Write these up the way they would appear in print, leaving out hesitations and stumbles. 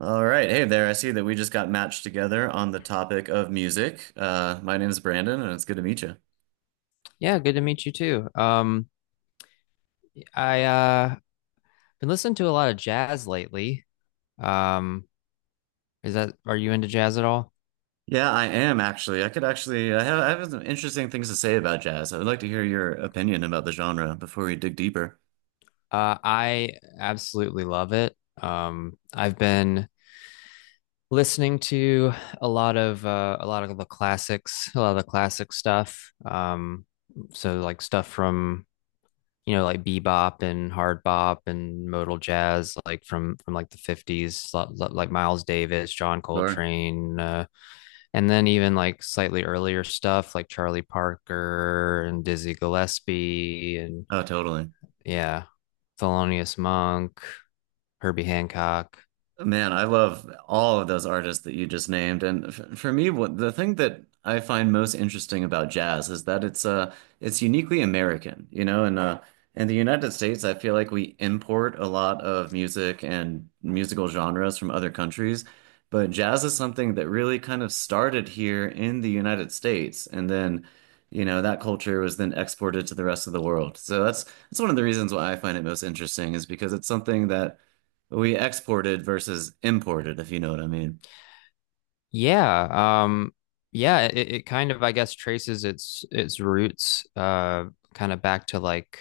All right. Hey there. I see that we just got matched together on the topic of music. My name is Brandon, and it's good to meet you. Yeah, good to meet you too. I been listening to a lot of jazz lately. Um, is that are you into jazz at all? Yeah, I am actually. I could actually, I have some interesting things to say about jazz. I would like to hear your opinion about the genre before we dig deeper. I absolutely love it. I've been listening to a lot of the classics, a lot of the classic stuff. So like stuff from you know like bebop and hard bop and modal jazz, like from like the 50s, like Miles Davis, John Sure. Coltrane, and then even like slightly earlier stuff like Charlie Parker and Dizzy Gillespie and Oh, totally. yeah, Thelonious Monk, Herbie Hancock. Man, I love all of those artists that you just named. And f for me, what the thing that I find most interesting about jazz is that it's uniquely American, you know, and yeah, in the United States, I feel like we import a lot of music and musical genres from other countries, but jazz is something that really kind of started here in the United States, and then, you know, that culture was then exported to the rest of the world. So that's one of the reasons why I find it most interesting is because it's something that we exported versus imported, if you know what I mean. Yeah, um yeah, it kind of I guess traces its roots kind of back to like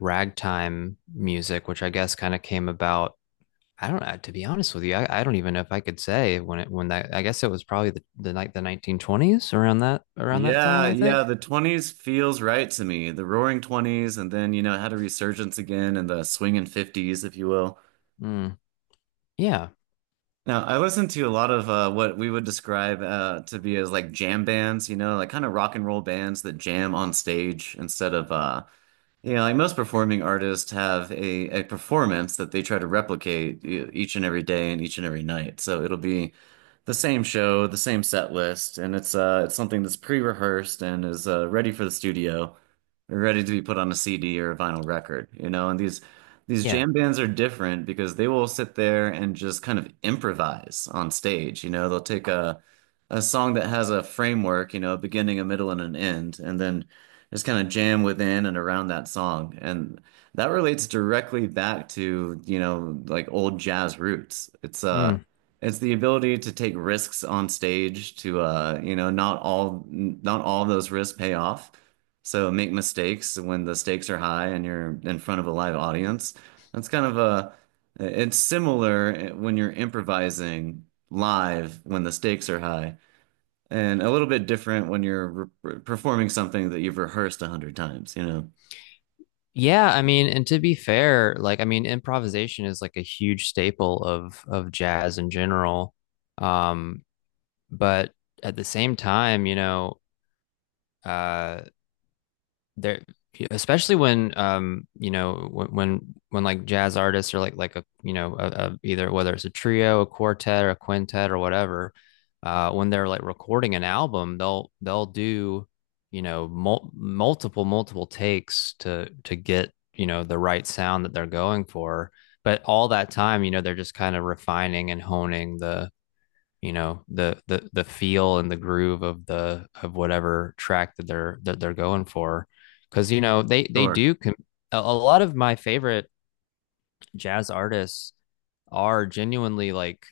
ragtime music, which I guess kind of came about I don't know, to be honest with you, I don't even know if I could say when it when that I guess it was probably the 1920s around that time, Yeah, I yeah, think. the '20s feels right to me. The roaring '20s, and then, you know, it had a resurgence again in the swinging '50s, if you will. Mm, yeah. Now, I listened to a lot of what we would describe to be as like jam bands, you know, like kind of rock and roll bands that jam on stage instead of Yeah, like most performing artists have a performance that they try to replicate each and every day and each and every night. So it'll be the same show, the same set list, and it's something that's pre-rehearsed and is ready for the studio, ready to be put on a CD or a vinyl record, you know. And these Yeah. jam bands are different because they will sit there and just kind of improvise on stage, you know. They'll take a song that has a framework, you know, a beginning, a middle, and an end, and then just kind of jam within and around that song. And that relates directly back to, you know, like old jazz roots. It's Mm. uh it's the ability to take risks on stage to you know, not all of those risks pay off. So make mistakes when the stakes are high and you're in front of a live audience. That's kind of a, it's similar when you're improvising live when the stakes are high, and a little bit different when you're performing something that you've rehearsed 100 times, you know? Yeah, I mean, and to be fair, like I mean, improvisation is like a huge staple of jazz in general. Um, but at the same time, you know, uh there especially when you know when like jazz artists are like a you know a, either whether it's a trio, a quartet, or a quintet or whatever, uh, when they're like recording an album, they'll do you know multiple takes to get you know the right sound that they're going for, but all that time you know they're just kind of refining and honing the you know the feel and the groove of the of whatever track that they're going for, because you know they Sure. do a lot of my favorite jazz artists are genuinely like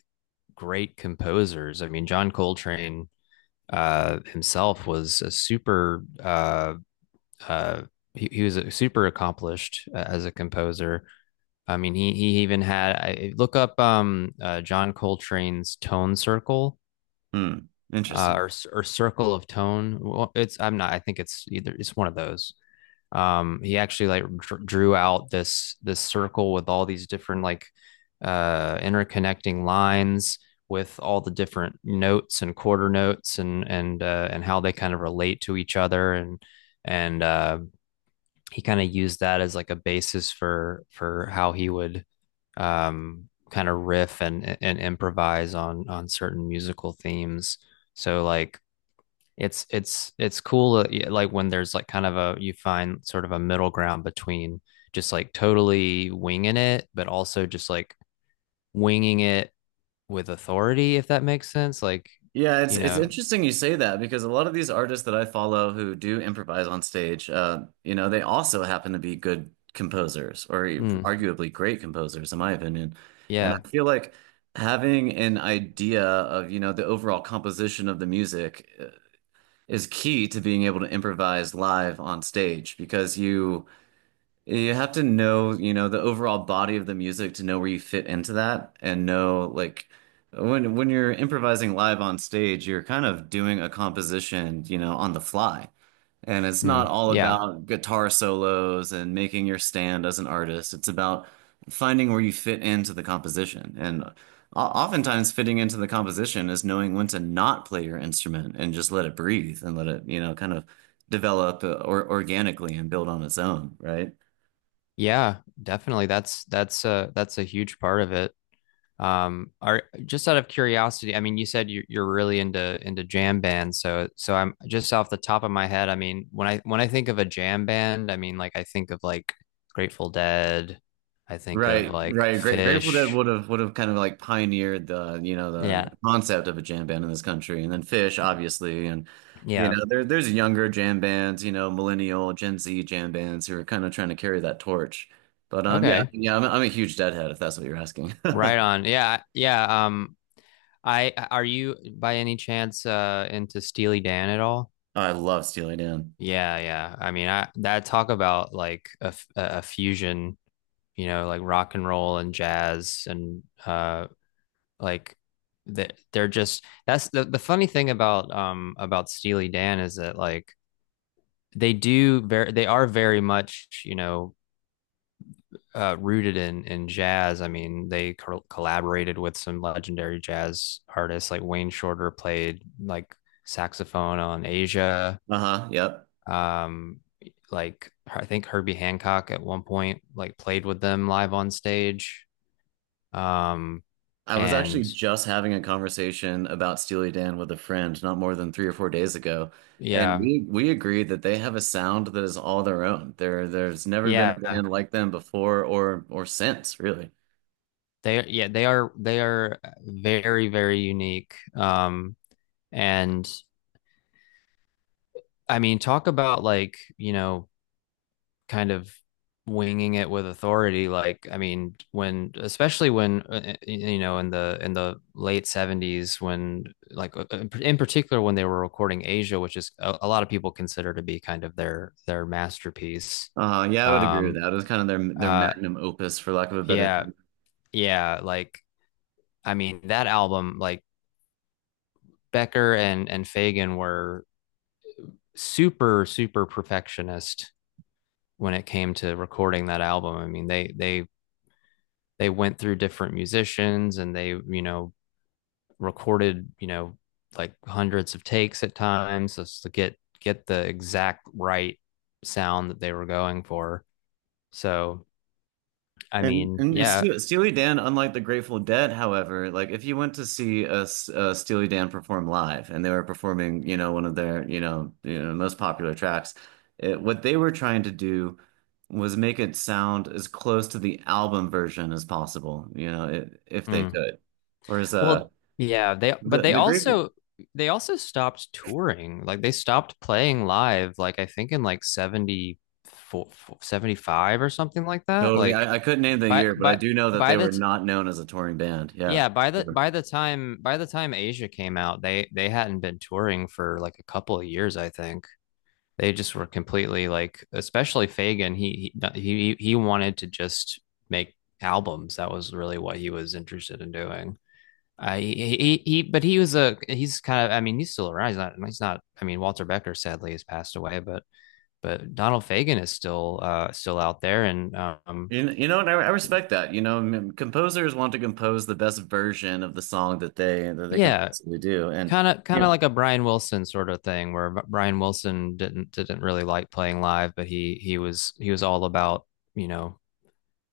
great composers. I mean, John Coltrane himself was a super uh he, was a super accomplished as a composer. I mean, he even had, I look up John Coltrane's tone circle, Hmm. uh, Interesting. or or circle of tone. Well, it's I'm not. I think it's either, it's one of those. He actually like drew out this this circle with all these different like interconnecting lines with all the different notes and quarter notes and and how they kind of relate to each other and and uh, he kind of used that as like a basis for how he would kind of riff and improvise on certain musical themes. So like it's cool, yeah, like when there's like kind of a you find sort of a middle ground between just like totally winging it, but also just like winging it with authority, if that makes sense. Like Yeah, it's you it's know, interesting you say that because a lot of these artists that I follow who do improvise on stage, you know, they also happen to be good composers or mm, arguably great composers, in my opinion. And yeah. I feel like having an idea of, you know, the overall composition of the music is key to being able to improvise live on stage, because you have to know, you know, the overall body of the music to know where you fit into that and know, like, when you're improvising live on stage, you're kind of doing a composition, you know, on the fly. And it's not mm, all yeah about guitar solos and making your stand as an artist. It's about finding where you fit into the composition. And oftentimes fitting into the composition is knowing when to not play your instrument and just let it breathe and let it, you know, kind of develop or organically and build on its own, right? yeah, definitely, that's that's a huge part of it. Are just out of curiosity, I mean, you said you're really into jam bands, so so I'm just off the top of my head. I mean, when I think of a jam band, I mean, like I think of like Grateful Dead, I think of Right, like right. Grateful Dead Fish. would have kind of like pioneered, the you know, the, Yeah, the concept of a jam band in this country, and then Fish, obviously, and you yeah, know, there's younger jam bands, you know, millennial Gen Z jam bands who are kind of trying to carry that torch. But yeah, okay, yeah, I'm a huge Deadhead, if that's what you're asking. right on. Yeah, yeah. I are you by any chance into Steely Dan at all? I love Steely Dan. Yeah, yeah. I mean, I that talk about like a a fusion, you know, like rock and roll and jazz and like they they're just that's the funny thing about Steely Dan is that like they do very they are very much, you know, rooted in jazz. I mean, they collaborated with some legendary jazz artists. Like Wayne Shorter played like saxophone on Asia. Uh-huh. Yep. Um, like I think Herbie Hancock at one point like played with them live on stage. Um, I was actually and just having a conversation about Steely Dan with a friend not more than 3 or 4 days ago, and yeah, we agreed that they have a sound that is all their own. There's never been a yeah, band like them before or since, really. Yeah they are very very unique. And I mean, talk about like you know kind of winging it with authority. Like I mean when especially when you know in the late 70s when in particular when they were recording Asia, which is a lot of people consider to be kind of their masterpiece. Yeah, I would agree with um that. It was kind of their uh magnum opus, for lack of a better yeah term. yeah like I mean, that album, like Becker and Fagan were super perfectionist when it came to recording that album. I mean, they they went through different musicians and they you know recorded you know like hundreds of takes at times just to get the exact right sound that they were going for. So I And mean, and yeah. Steely Dan, unlike the Grateful Dead, however, like if you went to see a Steely Dan perform live, and they were performing, you know, one of their, most popular tracks, what they were trying to do was make it sound as close to the album version as possible, you know, if they Mm. could. Whereas Well, yeah, they but the the Grateful. They also stopped touring. Like they stopped playing live, like I think in like 74 75 or something like that. Totally, Like I couldn't name the by year, but I by do know that by they the were t- not known as a touring band. Yeah. yeah, by the time Asia came out, they hadn't been touring for like a couple of years, I think. They just were completely like especially Fagan, he wanted to just make albums. That was really what he was interested in doing. He but he was a he's kind of, I mean, he's still around. He's not I mean, Walter Becker sadly has passed away, but Donald Fagen is still still out there. And You know, and I he- respect that. You know, I mean, composers want to compose the best version of the song that they can yeah, possibly do. And kind yeah. of like a Brian Wilson sort of thing, where Brian Wilson didn't really like playing live, but he was all about you know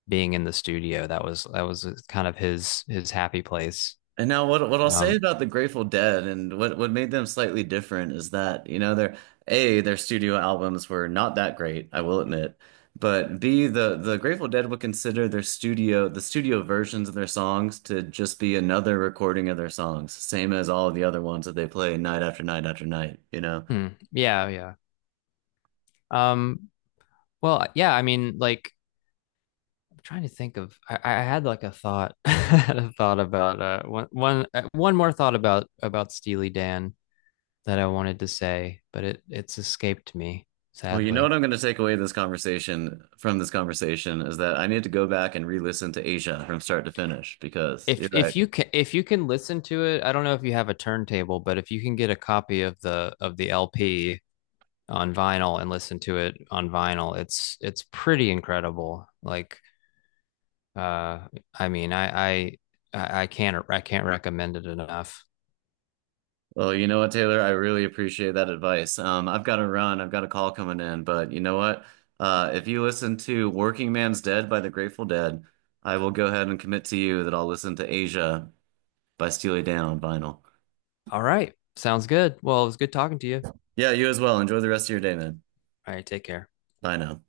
being in the studio. That was that was kind of his happy place. And now what I'll say um about the Grateful Dead, and what made them slightly different, is that, you know, their A, their studio albums were not that great, I will admit. But B, the Grateful Dead would consider the studio versions of their songs to just be another recording of their songs, same as all of the other ones that they play night after night after night, you know. Yeah, yeah. um yeah I mean like I'm trying to think of, I had like a thought I had a thought about one more thought about Steely Dan that I wanted to say, but it it's escaped me, Well, you know what sadly. I'm going to take away this conversation, from this conversation, is that I need to go back and re-listen to Asia from start to finish, because you're right. If you can listen to it, I don't know if you have a turntable, but if you can get a copy of the LP on vinyl and listen to it on vinyl, it's pretty incredible. Like uh I mean, I can't recommend it enough. Well, you know what, Taylor, I really appreciate that advice. I've got to run, I've got a call coming in, but you know what? If you listen to Working Man's Dead by the Grateful Dead, I will go ahead and commit to you that I'll listen to Asia by Steely Dan on vinyl. All right. Sounds good. Well, it was good talking to you. Yeah, you as well. Enjoy the rest of your day, man. All right, take care. Bye now.